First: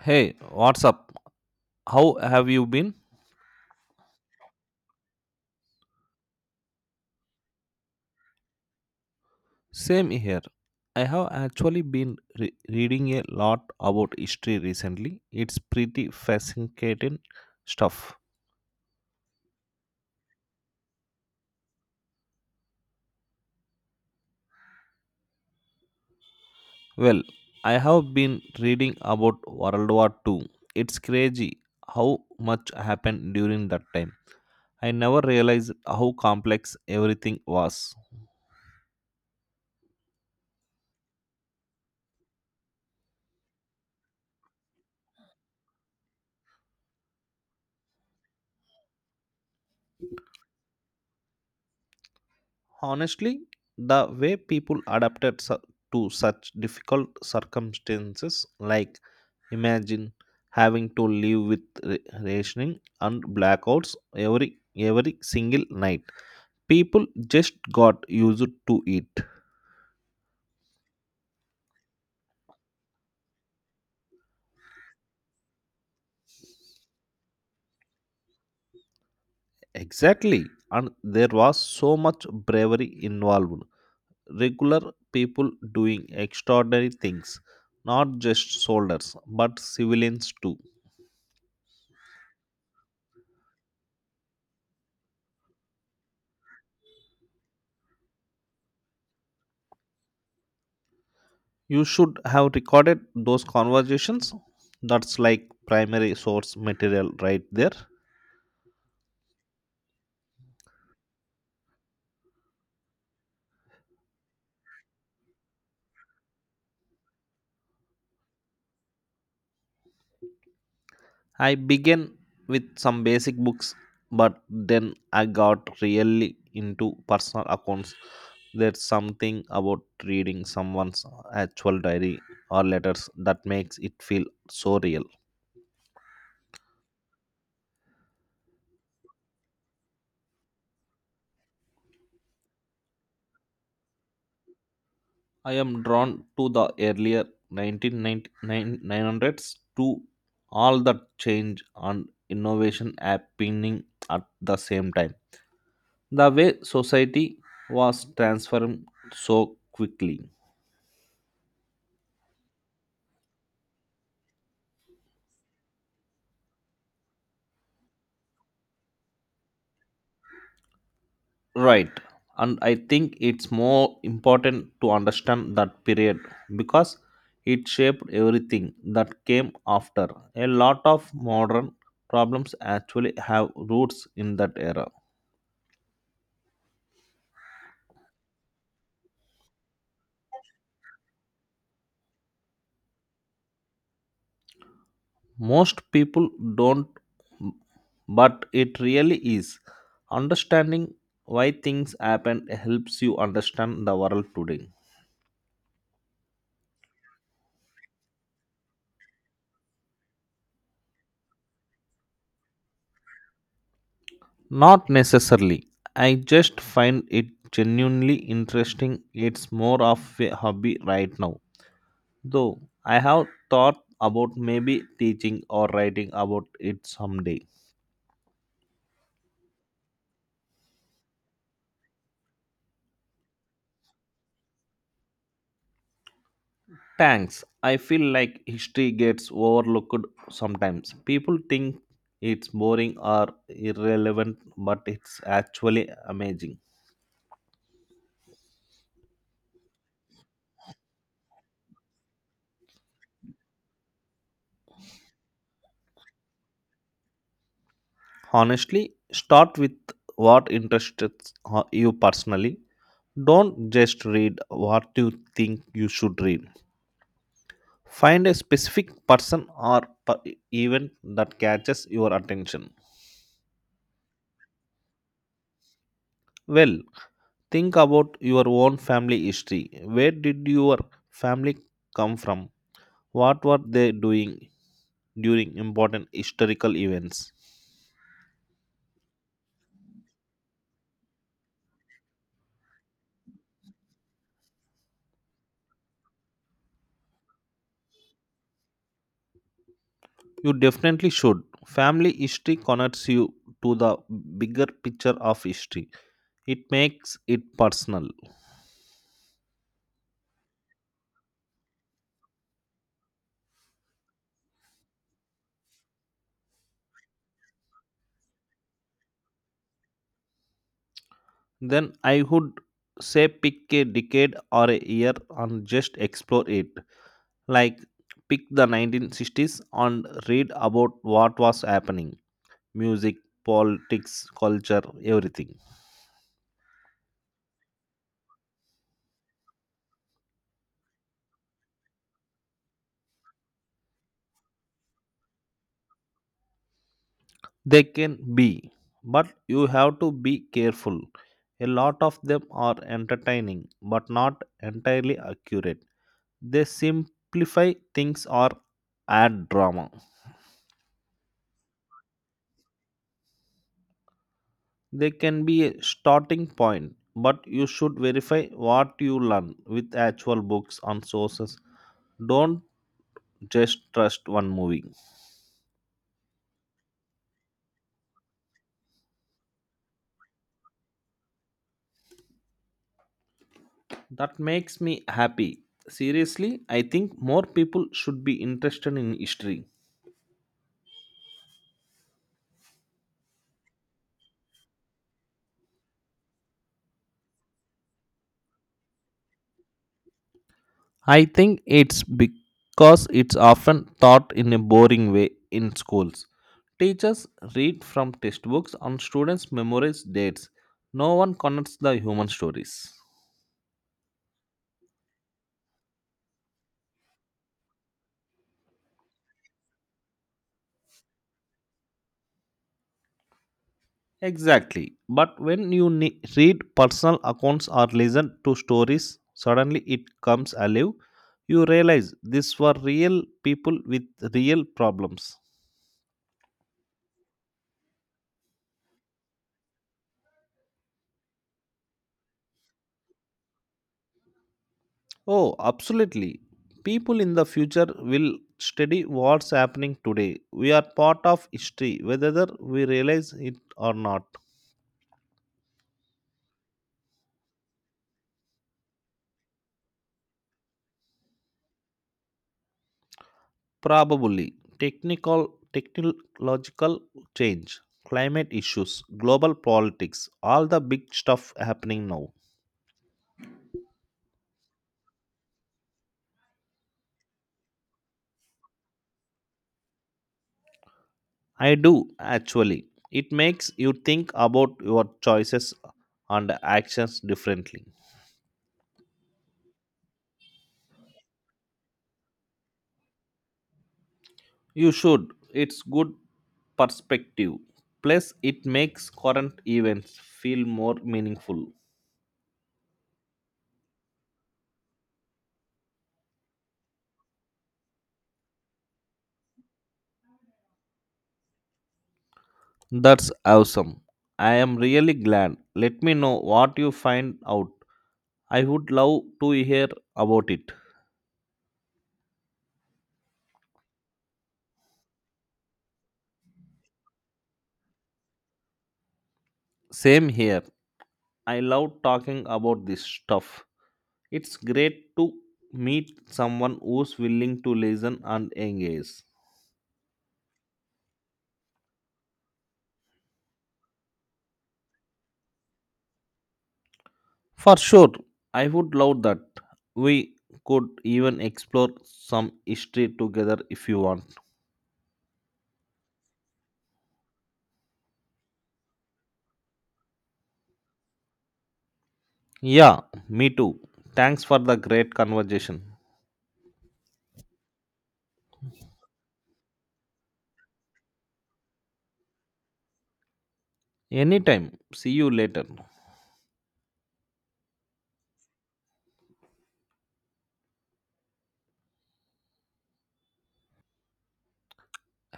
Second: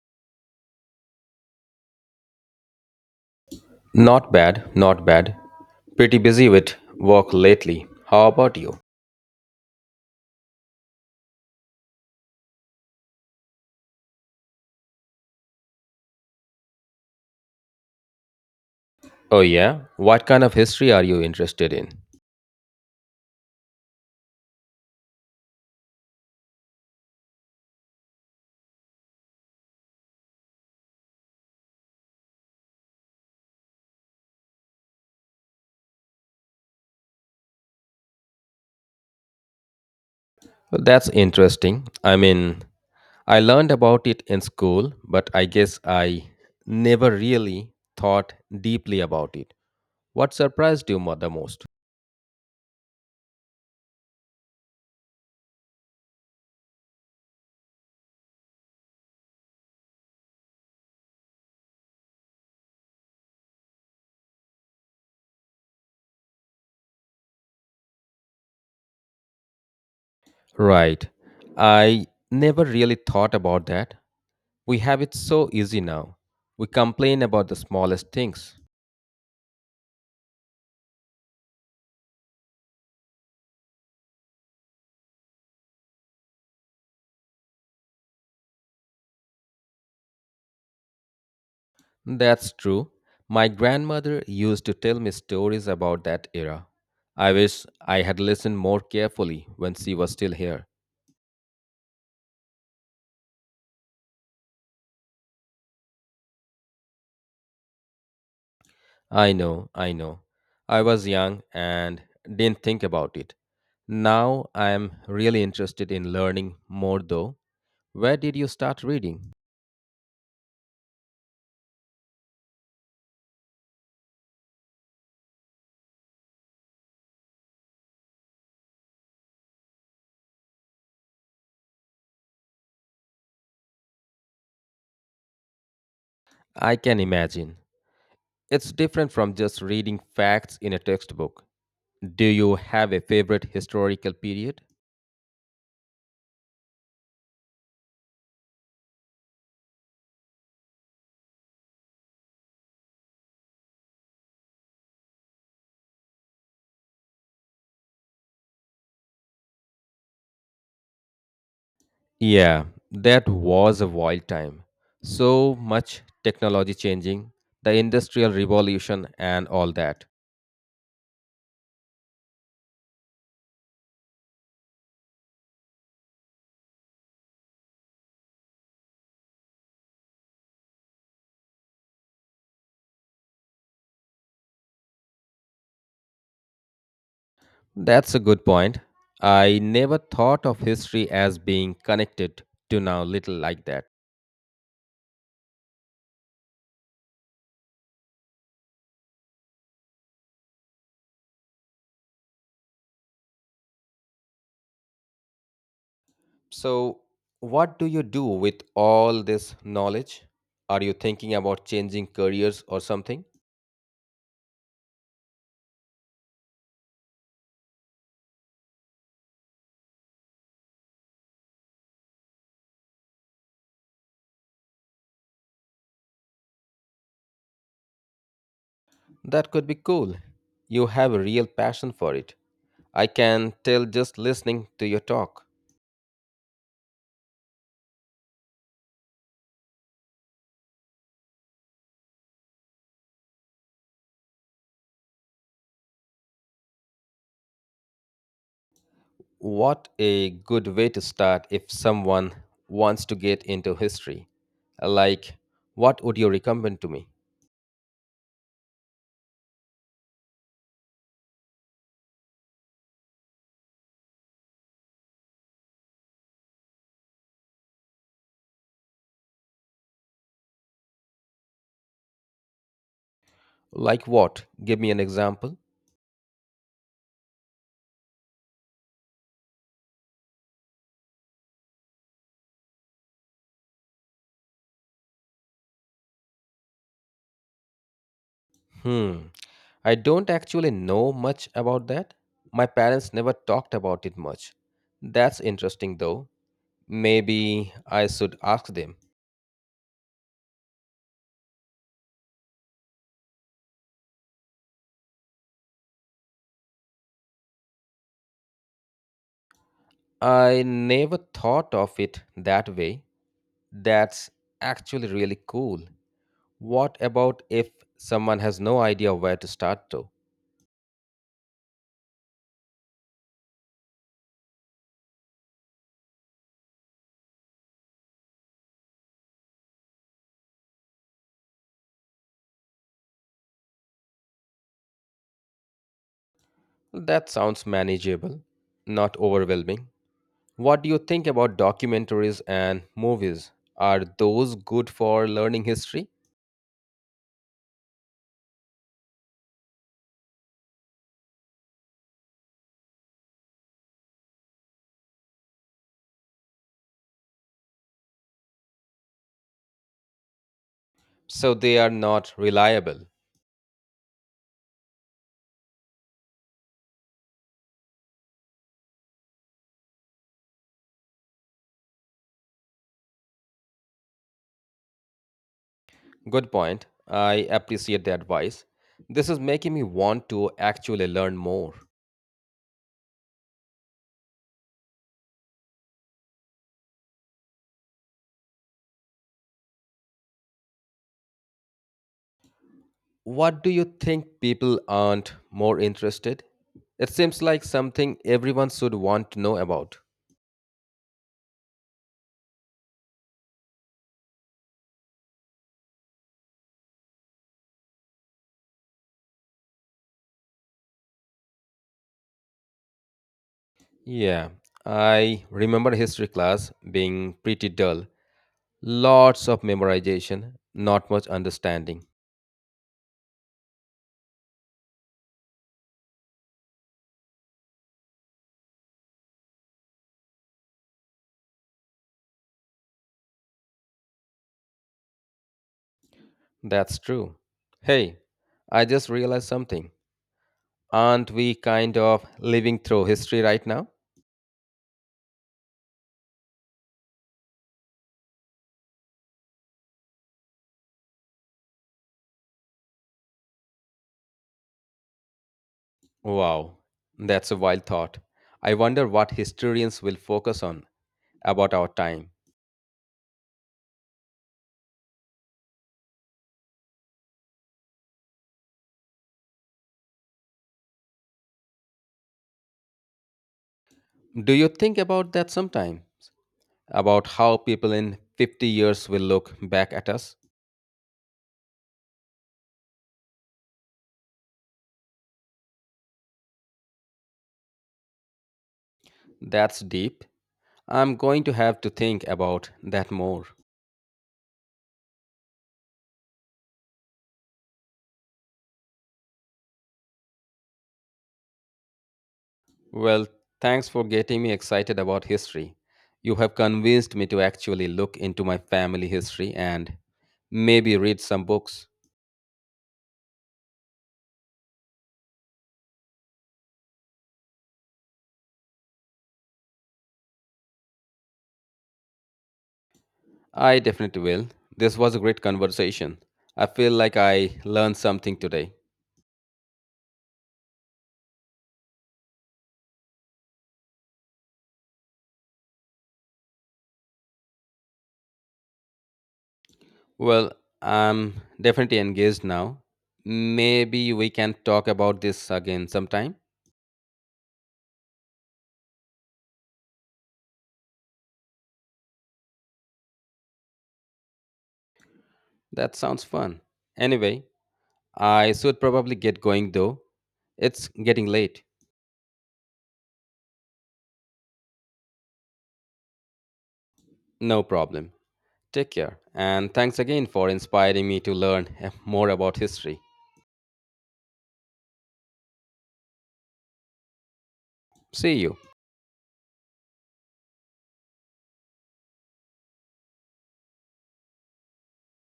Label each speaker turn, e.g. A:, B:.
A: Hey, what's up? How have you been?
B: Not bad, not bad. Pretty busy with work lately. How about you?
A: Same here. I have actually been reading a lot about history recently. It's pretty fascinating stuff.
B: Oh, yeah? What kind of history are you interested in?
A: Well, I have been reading about World War Two. It's crazy how much happened during that time. I never realized how complex everything was.
B: Well, that's interesting. I learned about it in school, but I guess I never really thought deeply about it. What surprised you the most?
A: Honestly, the way people adapted to such difficult circumstances, like imagine having to live with rationing and blackouts every single night, people just got used to it.
B: Right. I never really thought about that. We have it so easy now. We complain about the smallest things.
A: Exactly, and there was so much bravery involved. Regular people doing extraordinary things, not just soldiers, but civilians too.
B: That's true. My grandmother used to tell me stories about that era. I wish I had listened more carefully when she was still here.
A: You should have recorded those conversations. That's like primary source material right there.
B: I know. I was young and didn't think about it. Now I am really interested in learning more, though. Where did you start reading?
A: I began with some basic books, but then I got really into personal accounts. There's something about reading someone's actual diary or letters that makes it feel so real.
B: I can imagine. It's different from just reading facts in a textbook. Do you have a favorite historical period?
A: I am drawn to the earlier 1990s, to all the change and innovation happening at the same time, the way society was transformed so quickly.
B: Yeah, that was a wild time. So much technology changing, the industrial revolution, and all that.
A: Right. And I think it's more important to understand that period because it shaped everything that came after. A lot of modern problems actually have roots in that era.
B: That's a good point. I never thought of history as being connected to now little like that.
A: Most people don't, but it really is. Understanding why things happened helps you understand the world today.
B: So, what do you do with all this knowledge? Are you thinking about changing careers or something?
A: Not necessarily. I just find it genuinely interesting. It's more of a hobby right now. Though I have thought about maybe teaching or writing about it someday.
B: That could be cool. You have a real passion for it. I can tell just listening to your talk.
A: Thanks. I feel like history gets overlooked sometimes. People think it's boring or irrelevant, but it's actually amazing.
B: What a good way to start if someone wants to get into history. Like, what would you recommend to me?
A: Honestly, start with what interests you personally. Don't just read what you think you should read. Find a specific person or event that catches your attention.
B: Like what? Give me an example.
A: Well, think about your own family history. Where did your family come from? What were they doing during important historical events?
B: Hmm, I don't actually know much about that. My parents never talked about it much. That's interesting though. Maybe I should ask them.
A: You definitely should. Family history connects you to the bigger picture of history, it makes it personal.
B: I never thought of it that way. That's actually really cool. What about if someone has no idea where to start though?
A: Then I would say pick a decade or a year and just explore it. Like pick the 1960s and read about what was happening: music, politics, culture, everything.
B: That sounds manageable, not overwhelming. What do you think about documentaries and movies? Are those good for learning history?
A: They can be, but you have to be careful. A lot of them are entertaining but not entirely accurate. They simplify things or add drama.
B: So they are not reliable.
A: They can be a starting point, but you should verify what you learn with actual books and sources. Don't just trust one movie.
B: Good point. I appreciate the advice. This is making me want to actually learn more.
A: That makes me happy. Seriously, I think more people should be interested in history.
B: What do you think people aren't more interested? It seems like something everyone should want to know about.
A: I think it's because it's often taught in a boring way in schools. Teachers read from textbooks and students memorize dates. No one connects the human stories.
B: Yeah, I remember history class being pretty dull. Lots of memorization, not much understanding.
A: Exactly. But when you read personal accounts or listen to stories, suddenly it comes alive. You realize these were real people with real problems.
B: That's true. Hey, I just realized something. Aren't we kind of living through history right now?
A: Oh, absolutely. People in the future will study what's happening today. We are part of history, whether we realize it or not.
B: Wow, that's a wild thought. I wonder what historians will focus on about our time.
A: Probably technological change, climate issues, global politics, all the big stuff happening now.
B: Do you think about that sometimes? About how people in 50 years will look back at us?
A: I do actually. It makes you think about your choices and actions differently.
B: That's deep. I'm going to have to think about that more.
A: You should. It's good perspective. Plus, it makes current events feel more meaningful.
B: Well, thanks for getting me excited about history. You have convinced me to actually look into my family history and maybe read some books.
A: That's awesome. I am really glad. Let me know what you find out. I would love to hear about it.
B: I definitely will. This was a great conversation. I feel like I learned something today.
A: Same here. I love talking about this stuff. It's great to meet someone who's willing to listen and engage.
B: Well, I'm definitely engaged now. Maybe we can talk about this again sometime.
A: For sure, I would love that. We could even explore some history together if you want.
B: That sounds fun. Anyway, I should probably get going though. It's getting late.
A: Yeah, me too. Thanks for the great conversation.
B: No problem. Take care, and thanks again for inspiring me to learn more about history.
A: Anytime. See you later.
B: See you.